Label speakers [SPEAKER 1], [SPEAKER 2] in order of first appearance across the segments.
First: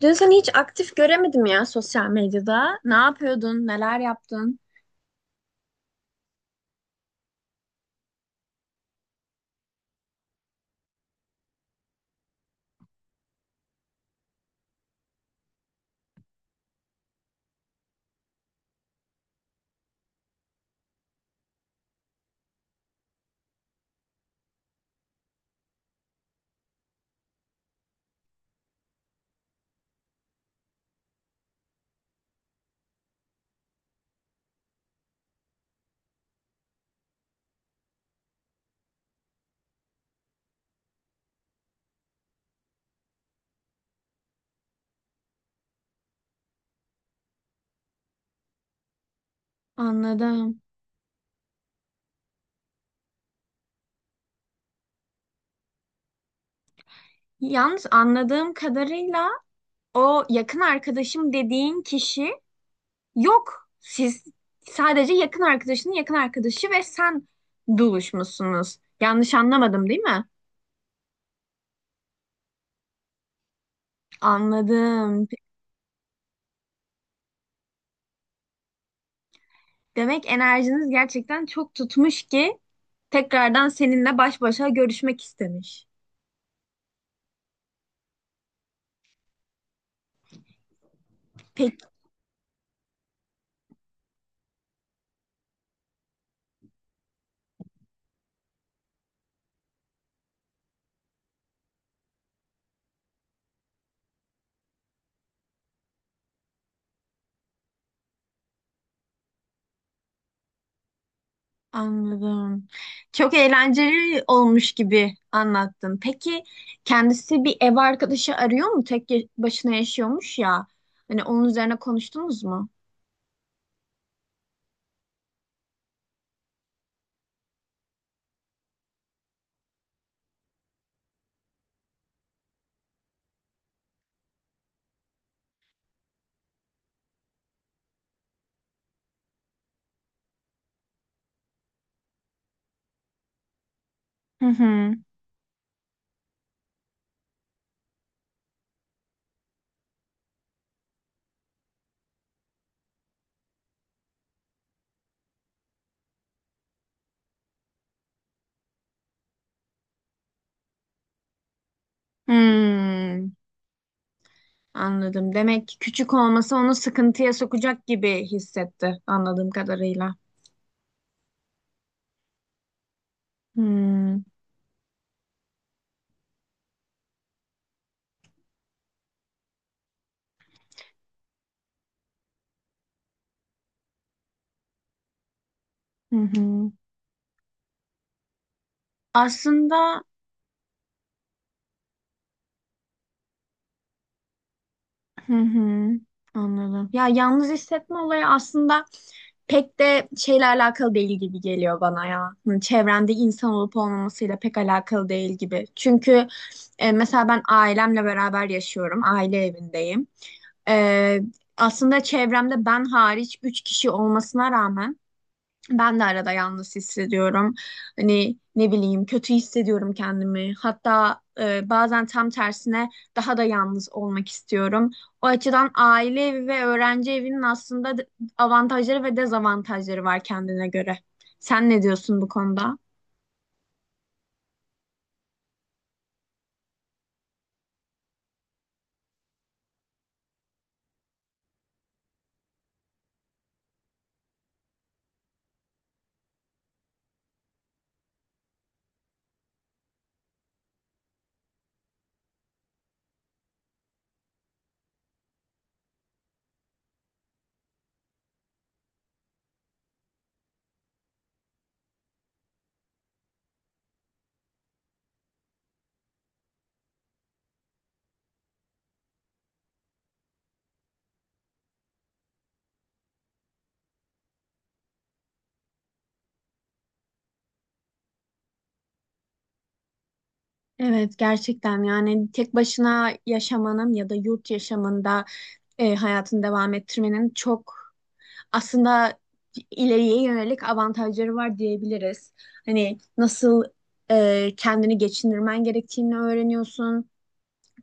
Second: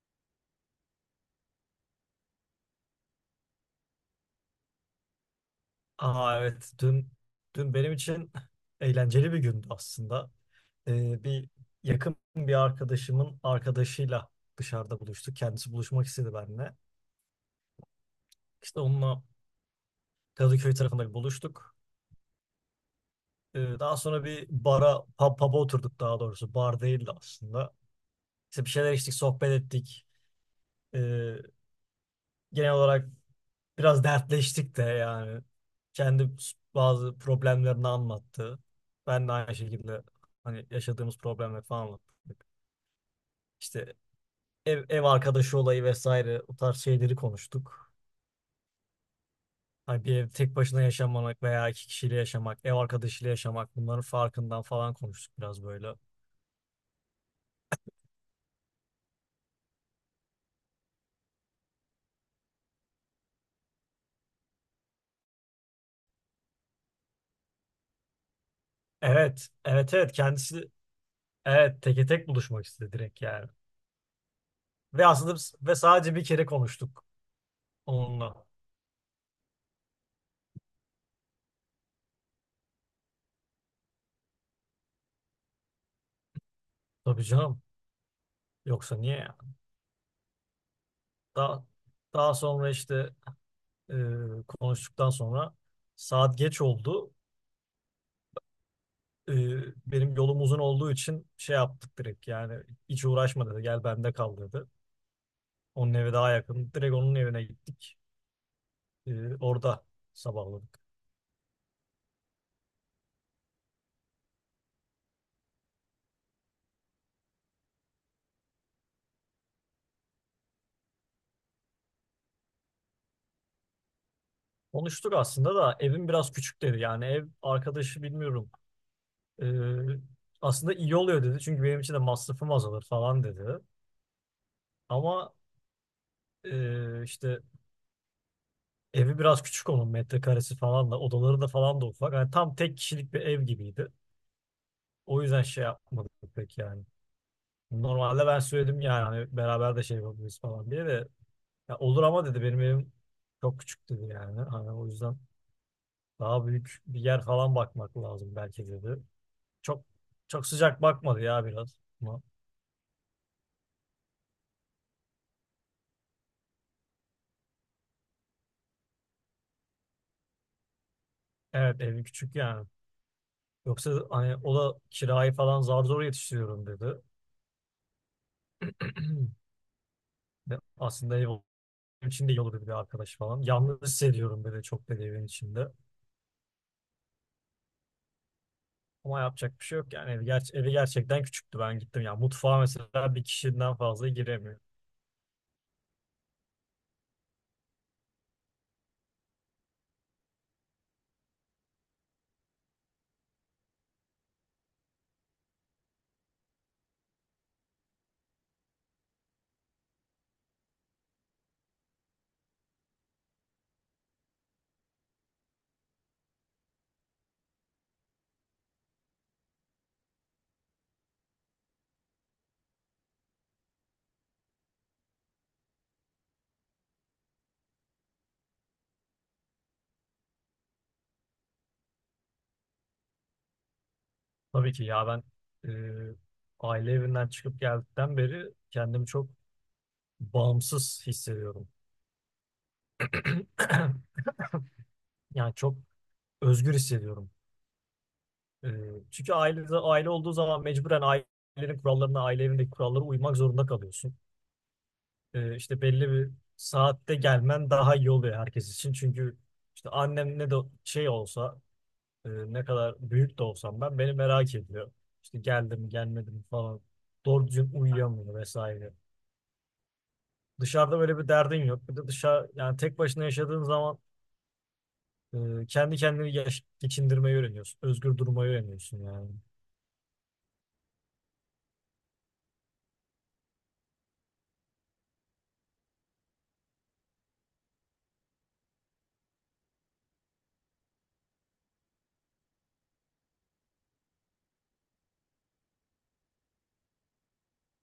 [SPEAKER 1] Dün seni hiç aktif göremedim ya sosyal medyada. Ne yapıyordun, neler yaptın?
[SPEAKER 2] Aa, evet dün benim için eğlenceli bir gündü aslında. Bir Yakın bir arkadaşımın arkadaşıyla dışarıda buluştuk. Kendisi buluşmak istedi benimle. İşte onunla Kadıköy tarafında buluştuk. Daha sonra bir pub'a oturduk daha doğrusu. Bar değildi aslında. İşte bir şeyler içtik, sohbet ettik. Ee, Genel olarak biraz dertleştik de yani. Kendi bazı problemlerini anlattı. Ben de aynı şekilde hani yaşadığımız problemleri falan anlattık. İşte ev arkadaşı olayı vesaire o tarz şeyleri konuştuk. Hani bir ev tek
[SPEAKER 1] Anladım.
[SPEAKER 2] başına yaşamamak veya iki kişiyle yaşamak, ev arkadaşıyla yaşamak bunların farkından falan konuştuk biraz böyle.
[SPEAKER 1] Yalnız anladığım kadarıyla o yakın arkadaşım dediğin kişi yok. Siz sadece yakın arkadaşının yakın arkadaşı ve sen buluşmuşsunuz. Yanlış
[SPEAKER 2] Evet,
[SPEAKER 1] anlamadım
[SPEAKER 2] evet
[SPEAKER 1] değil
[SPEAKER 2] evet
[SPEAKER 1] mi?
[SPEAKER 2] kendisi evet teke tek buluşmak istedi direkt yani. Ve
[SPEAKER 1] Anladım.
[SPEAKER 2] ve sadece bir kere konuştuk onunla.
[SPEAKER 1] Demek enerjiniz gerçekten çok tutmuş ki tekrardan seninle baş başa görüşmek istemiş.
[SPEAKER 2] Tabii canım, yoksa niye? Daha,
[SPEAKER 1] Peki.
[SPEAKER 2] daha sonra işte e, konuştuktan sonra saat geç oldu. E, Benim yolum uzun olduğu için şey yaptık direkt yani, hiç uğraşma dedi, gel bende kal dedi. Onun evi daha yakın, direkt onun evine gittik. Orada sabahladık.
[SPEAKER 1] Anladım. Çok eğlenceli olmuş gibi anlattın. Peki kendisi bir ev arkadaşı arıyor mu? Tek başına yaşıyormuş ya. Hani onun üzerine konuştunuz mu?
[SPEAKER 2] Konuştuk aslında da evim biraz küçük dedi. Yani ev arkadaşı bilmiyorum. E, Aslında iyi oluyor dedi, çünkü benim için de masrafım azalır falan dedi. Ama e, işte evi biraz küçük, onun metrekaresi falan da odaları da falan da ufak. Yani tam tek kişilik bir ev gibiydi.
[SPEAKER 1] Hı hı.
[SPEAKER 2] O yüzden şey yapmadık pek yani. Normalde ben söyledim yani hani beraber de şey yapabiliriz falan diye de, ya olur ama dedi benim evim çok küçük dedi yani. Hani o yüzden daha büyük bir yer falan bakmak lazım belki dedi. Çok çok sıcak bakmadı ya biraz. Ama
[SPEAKER 1] Hmm, anladım. Demek ki küçük olması onu sıkıntıya sokacak gibi hissetti anladığım kadarıyla.
[SPEAKER 2] evet evi küçük yani. Yoksa
[SPEAKER 1] Hmm,
[SPEAKER 2] hani o da kirayı falan zar zor yetiştiriyorum dedi. Ve aslında ev benim için de iyi olurdu bir de arkadaş falan. Yalnız hissediyorum böyle çok böyle evin içinde.
[SPEAKER 1] hı hı.
[SPEAKER 2] Ama yapacak bir şey yok
[SPEAKER 1] Aslında
[SPEAKER 2] yani. Evi gerçekten küçüktü ben gittim. Yani mutfağa mesela bir kişiden fazla giremiyor.
[SPEAKER 1] hı hı, anladım. Ya yalnız hissetme olayı aslında pek de şeyle alakalı değil gibi geliyor bana ya. Hı, çevrende insan olup olmamasıyla pek alakalı değil gibi. Çünkü mesela ben ailemle beraber yaşıyorum. Aile evindeyim. E, Aslında çevremde ben hariç 3 kişi olmasına rağmen ben de arada yalnız hissediyorum. Hani ne bileyim kötü hissediyorum kendimi. Hatta bazen tam tersine daha da yalnız olmak istiyorum. O açıdan aile evi ve öğrenci evinin aslında avantajları ve dezavantajları var kendine göre. Sen ne diyorsun bu konuda?
[SPEAKER 2] Tabii ki ya ben, e, aile evinden çıkıp geldikten beri kendimi çok bağımsız hissediyorum. Yani çok özgür hissediyorum. E, Çünkü aile olduğu zaman mecburen ailenin kurallarına, aile evindeki kurallara uymak zorunda kalıyorsun. İşte belli bir saatte gelmen daha iyi oluyor herkes için. Çünkü işte annem ne de şey olsa, ne kadar büyük de olsam ben, beni merak ediyor. İşte geldim gelmedim falan, doğru düzgün uyuyamıyor vesaire. Dışarıda böyle bir derdin yok. Bir de dışarı yani tek başına yaşadığın zaman geçindirmeyi öğreniyorsun. Özgür durmayı öğreniyorsun yani.
[SPEAKER 1] Evet gerçekten yani tek başına yaşamanın ya da yurt yaşamında hayatını devam ettirmenin çok aslında ileriye yönelik avantajları var diyebiliriz. Hani nasıl kendini geçindirmen gerektiğini öğreniyorsun.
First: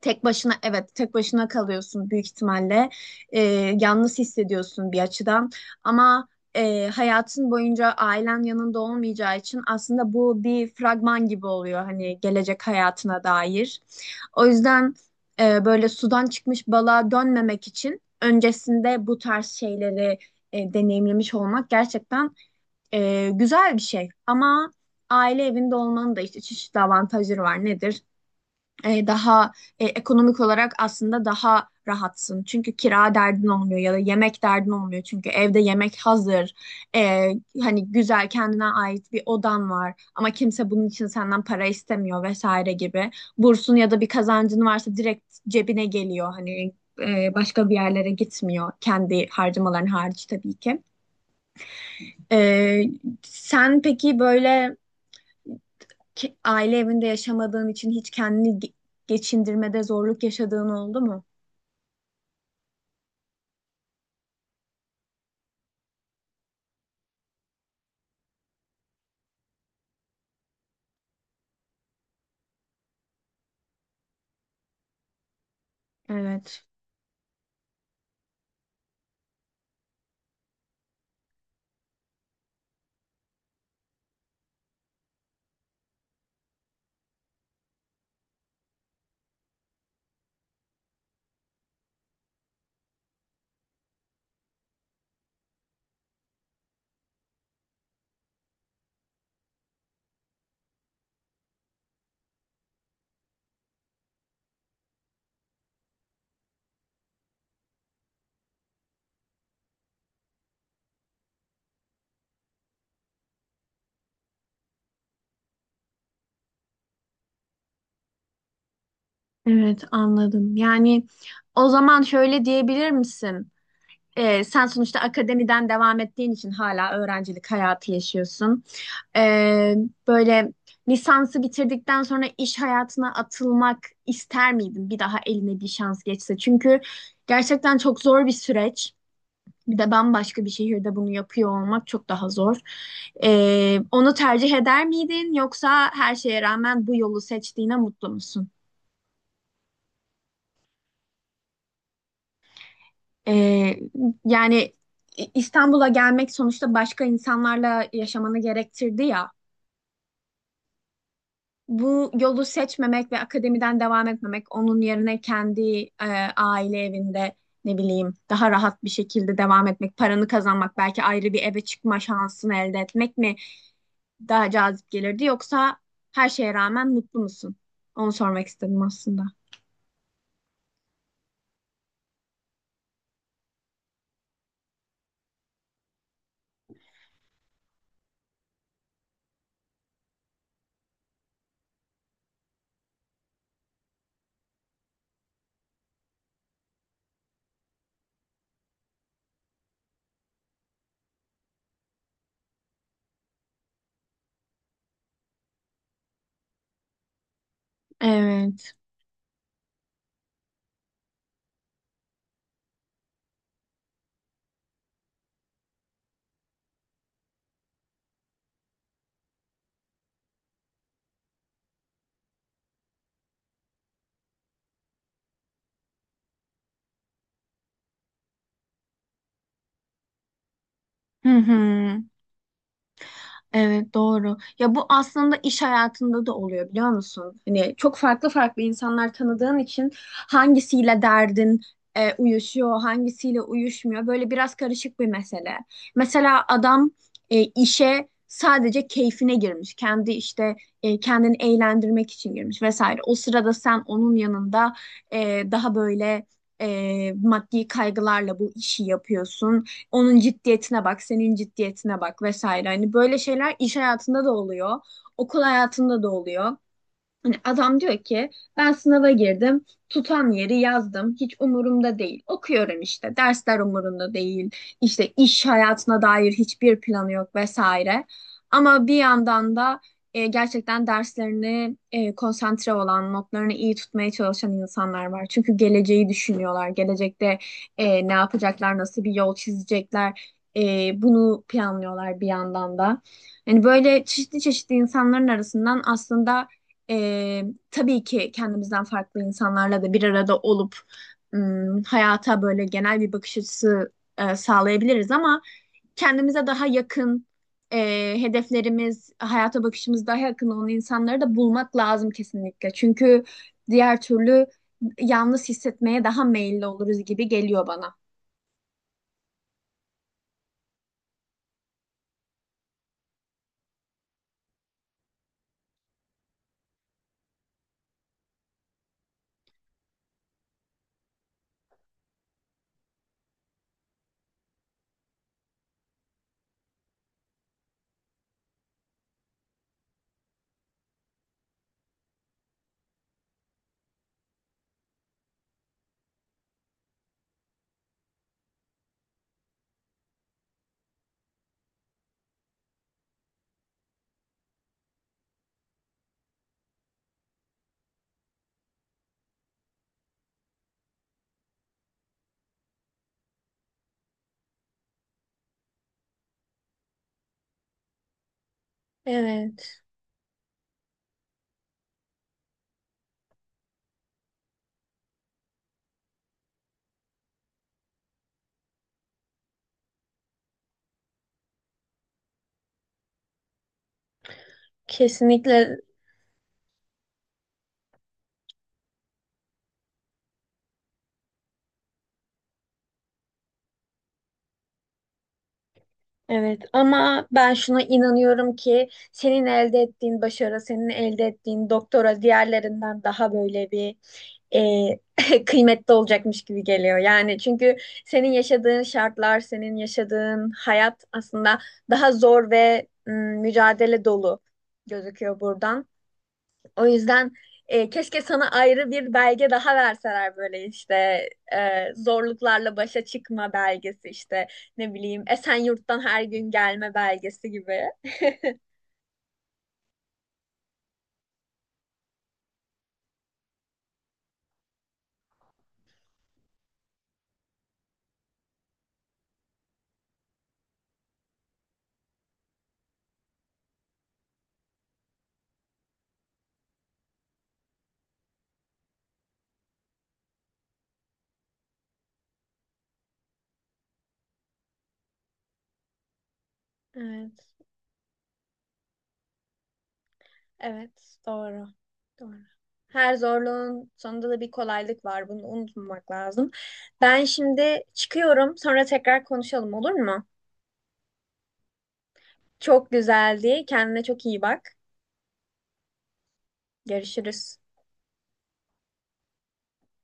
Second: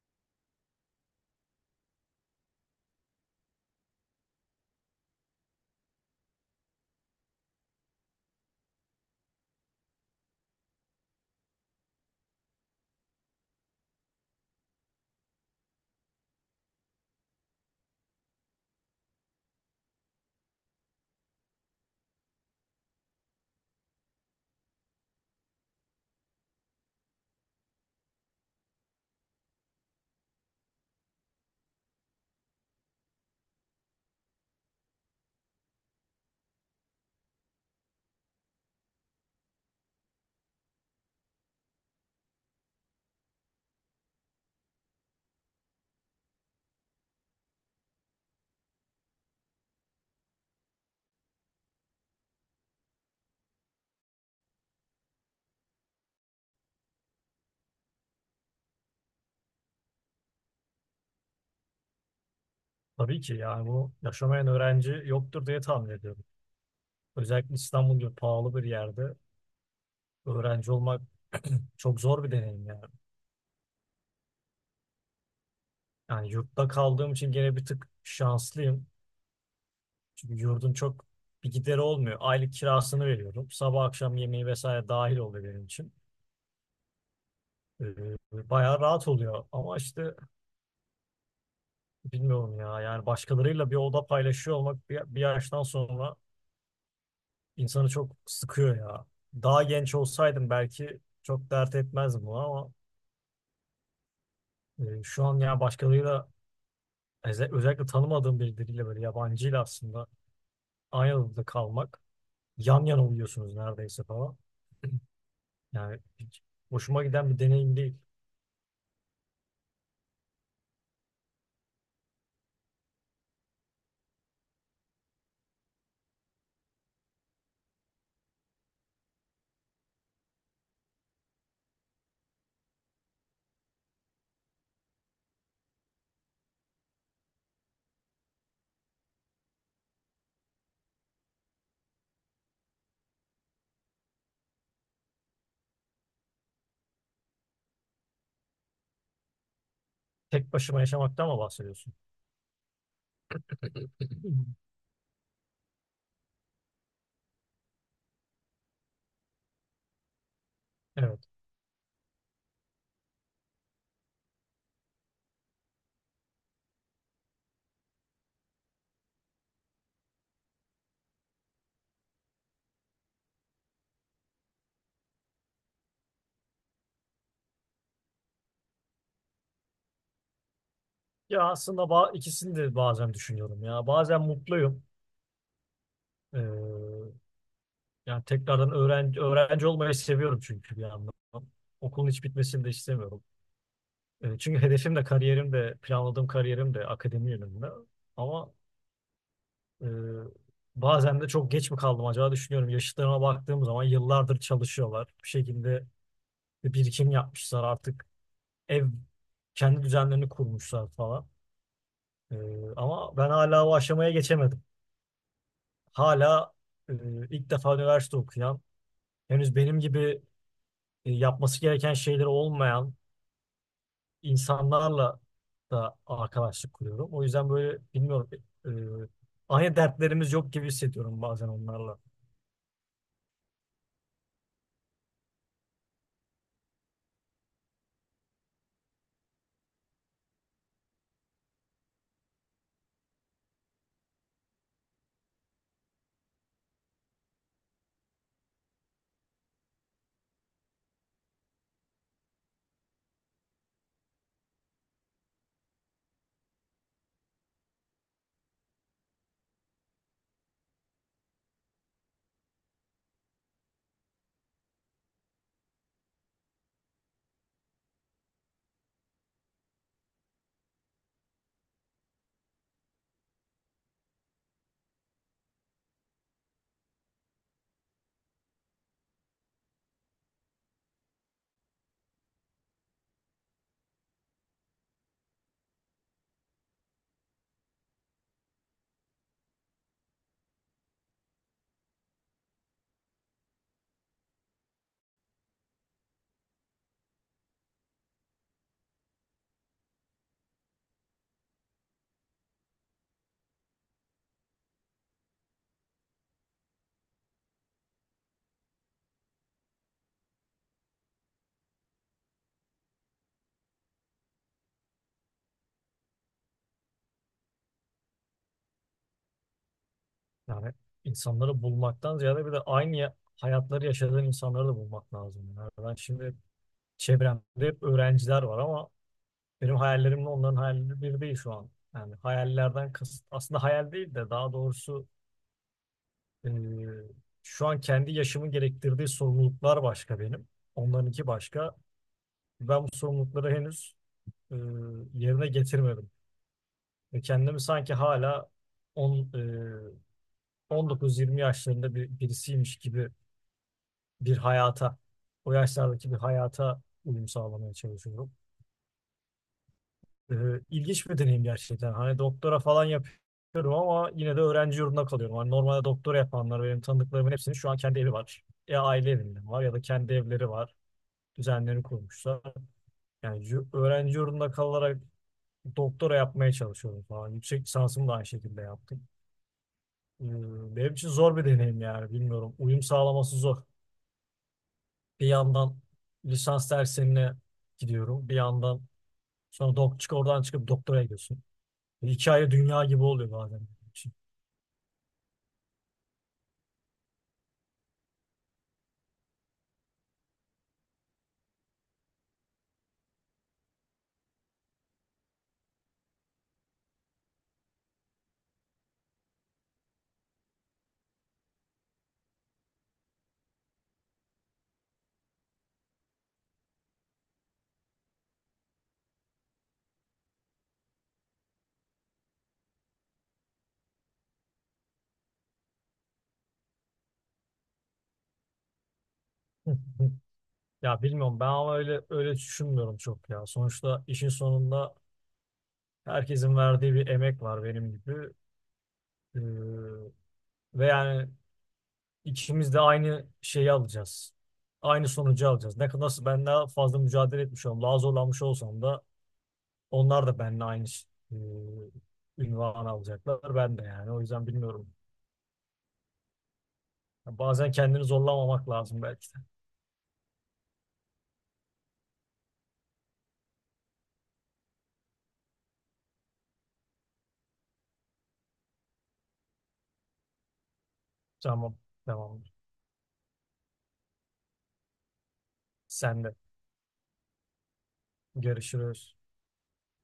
[SPEAKER 1] Tek başına evet tek başına kalıyorsun büyük ihtimalle. Ee, Yalnız hissediyorsun bir açıdan ama hayatın boyunca ailen yanında olmayacağı için aslında bu bir fragman gibi oluyor hani gelecek hayatına dair. O yüzden böyle sudan çıkmış balığa dönmemek için öncesinde bu tarz şeyleri deneyimlemiş olmak gerçekten güzel bir şey. Ama aile evinde olmanın da işte çeşitli avantajları var. Nedir? Daha ekonomik olarak aslında daha rahatsın. Çünkü kira derdin olmuyor ya da yemek derdin olmuyor. Çünkü evde yemek hazır. E, Hani güzel kendine ait bir odan var ama kimse bunun için senden para istemiyor vesaire gibi. Bursun ya da bir kazancın varsa direkt cebine geliyor. Hani başka bir yerlere gitmiyor kendi harcamaların hariç tabii ki. E, Sen peki böyle ki, aile evinde yaşamadığın için hiç kendini geçindirmede zorluk yaşadığın oldu mu?
[SPEAKER 2] Tabii ki yani bunu yaşamayan öğrenci yoktur diye tahmin ediyorum. Özellikle İstanbul gibi pahalı bir yerde öğrenci olmak çok zor bir deneyim yani. Yani
[SPEAKER 1] Evet.
[SPEAKER 2] yurtta kaldığım için gene bir tık şanslıyım. Çünkü yurdun çok bir gideri olmuyor. Aylık kirasını veriyorum, sabah akşam yemeği vesaire dahil oluyor benim için. Ee, Bayağı rahat oluyor. Ama işte bilmiyorum ya. Yani başkalarıyla bir oda paylaşıyor olmak bir yaştan sonra insanı çok sıkıyor ya. Daha genç olsaydım belki çok dert etmezdim bunu, ama şu an ya başkalarıyla özellikle tanımadığım birileriyle böyle yabancıyla aslında aynı odada kalmak, yan yana uyuyorsunuz neredeyse falan. Yani hiç hoşuma giden bir deneyim değil.
[SPEAKER 1] Evet anladım. Yani o zaman şöyle diyebilir misin? Sen sonuçta akademiden devam ettiğin için hala öğrencilik hayatı yaşıyorsun. Ee, Böyle lisansı bitirdikten sonra iş hayatına atılmak ister miydin bir daha eline bir şans geçse? Çünkü gerçekten çok zor bir süreç. Bir de bambaşka bir şehirde bunu yapıyor olmak çok daha zor. Onu tercih eder miydin yoksa her şeye rağmen bu yolu seçtiğine mutlu musun?
[SPEAKER 2] Tek başıma yaşamaktan mı bahsediyorsun?
[SPEAKER 1] Ee, yani İstanbul'a gelmek sonuçta başka insanlarla yaşamanı gerektirdi ya.
[SPEAKER 2] Evet.
[SPEAKER 1] Bu yolu seçmemek ve akademiden devam etmemek, onun yerine kendi e, aile evinde ne bileyim daha rahat bir şekilde devam etmek, paranı kazanmak, belki ayrı bir eve çıkma şansını elde etmek mi daha cazip gelirdi yoksa her şeye rağmen mutlu musun? Onu sormak istedim aslında.
[SPEAKER 2] Ya ikisini de bazen düşünüyorum ya. Bazen mutluyum. Ee, Yani tekrardan öğrenci olmayı seviyorum çünkü bir yandan. Okulun hiç bitmesini de istemiyorum. Çünkü hedefim de kariyerim de planladığım kariyerim de akademi yönünde. Ama e, bazen de çok geç mi kaldım acaba düşünüyorum. Yaşıtlarıma baktığım zaman yıllardır çalışıyorlar. Bir şekilde bir birikim yapmışlar artık,
[SPEAKER 1] Evet.
[SPEAKER 2] ev, kendi düzenlerini kurmuşlar falan. Ee, Ama ben hala o aşamaya geçemedim. Hala e, ilk defa üniversite okuyan, henüz benim gibi yapması gereken şeyleri olmayan insanlarla da arkadaşlık kuruyorum. O yüzden böyle bilmiyorum, e, aynı dertlerimiz yok gibi hissediyorum
[SPEAKER 1] Hı
[SPEAKER 2] bazen onlarla.
[SPEAKER 1] hı. Evet doğru. Ya bu aslında iş hayatında da oluyor biliyor musun? Hani çok farklı farklı insanlar tanıdığın için hangisiyle derdin uyuşuyor, hangisiyle uyuşmuyor. Böyle biraz karışık bir mesele. Mesela adam işe sadece keyfine girmiş. Kendi işte kendini eğlendirmek için girmiş vesaire. O sırada sen onun yanında daha böyle maddi kaygılarla bu işi yapıyorsun. Onun ciddiyetine bak, senin ciddiyetine bak vesaire. Hani böyle şeyler iş hayatında da oluyor, okul hayatında da oluyor. Hani adam diyor ki ben sınava girdim, tutan yeri yazdım, hiç umurumda değil. Okuyorum işte, dersler umurumda değil, işte iş hayatına dair hiçbir planı yok vesaire. Ama bir yandan da gerçekten derslerini konsantre olan, notlarını iyi tutmaya çalışan insanlar var. Çünkü geleceği düşünüyorlar, gelecekte ne yapacaklar, nasıl bir yol çizecekler, bunu planlıyorlar bir yandan da. Yani böyle çeşitli çeşitli insanların arasından aslında ee, tabii ki kendimizden farklı insanlarla da bir arada olup hayata böyle genel bir bakış açısı sağlayabiliriz ama kendimize daha yakın hedeflerimiz, hayata bakışımız daha yakın olan insanları da bulmak lazım kesinlikle. Çünkü diğer türlü yalnız hissetmeye daha meyilli oluruz gibi geliyor bana.
[SPEAKER 2] Yani insanları bulmaktan ziyade bir de aynı hayatları yaşadığın insanları da bulmak lazım. Yani ben şimdi çevremde hep öğrenciler var, ama benim hayallerimle onların hayalleri bir değil şu an. Yani hayallerden kasıt aslında hayal değil de daha doğrusu e, şu an kendi yaşımın gerektirdiği sorumluluklar başka benim. Onlarınki başka. Ben bu sorumlulukları henüz e, yerine getirmedim. Ve kendimi sanki hala on, e, 19-20 yaşlarında birisiymiş gibi bir hayata, o yaşlardaki bir hayata uyum sağlamaya çalışıyorum. Ee, ilginç bir deneyim gerçekten. Hani doktora falan yapıyorum ama yine de öğrenci yurdunda kalıyorum. Hani normalde doktora yapanlar, benim tanıdıklarımın hepsinin şu an kendi evi var. Ya aile evinde var ya da
[SPEAKER 1] Evet,
[SPEAKER 2] kendi evleri var. Düzenlerini kurmuşlar. Yani öğrenci yurdunda kalarak doktora yapmaya çalışıyorum falan. Yüksek lisansımı da aynı şekilde yaptım. Ee, Benim için zor bir deneyim yani bilmiyorum. Uyum sağlaması zor. Bir
[SPEAKER 1] kesinlikle.
[SPEAKER 2] yandan lisans derslerine gidiyorum. Bir yandan sonra dok çık oradan çıkıp doktora gidiyorsun. Hikaye dünya gibi oluyor bazen.
[SPEAKER 1] Evet ama ben şuna inanıyorum ki senin elde ettiğin başarı, senin elde ettiğin doktora diğerlerinden daha böyle bir kıymetli olacakmış gibi geliyor. Yani çünkü senin yaşadığın şartlar, senin yaşadığın hayat aslında daha zor ve mücadele dolu gözüküyor buradan. O yüzden keşke sana ayrı bir belge daha verseler böyle işte zorluklarla başa çıkma belgesi işte ne bileyim Esenyurt'tan her gün gelme belgesi gibi.
[SPEAKER 2] Hı hı. Ya bilmiyorum ben ama öyle düşünmüyorum çok ya. Sonuçta işin sonunda herkesin verdiği bir emek var benim gibi. Ee, ve yani ikimiz de aynı şeyi alacağız. Aynı sonucu alacağız. Ne kadar nasıl ben daha fazla mücadele etmiş olsam, daha zorlanmış olsam da onlar da benimle aynı ünvanı alacaklar. Ben de yani. O yüzden bilmiyorum. Ya
[SPEAKER 1] Evet,
[SPEAKER 2] bazen kendini zorlamamak lazım belki de.
[SPEAKER 1] evet doğru. Doğru. Her zorluğun sonunda da bir kolaylık var. Bunu unutmamak lazım. Ben şimdi çıkıyorum. Sonra tekrar konuşalım olur mu?
[SPEAKER 2] Tamam. Tamam.
[SPEAKER 1] Çok güzeldi. Kendine çok iyi bak.
[SPEAKER 2] Sen de.
[SPEAKER 1] Görüşürüz.
[SPEAKER 2] Görüşürüz.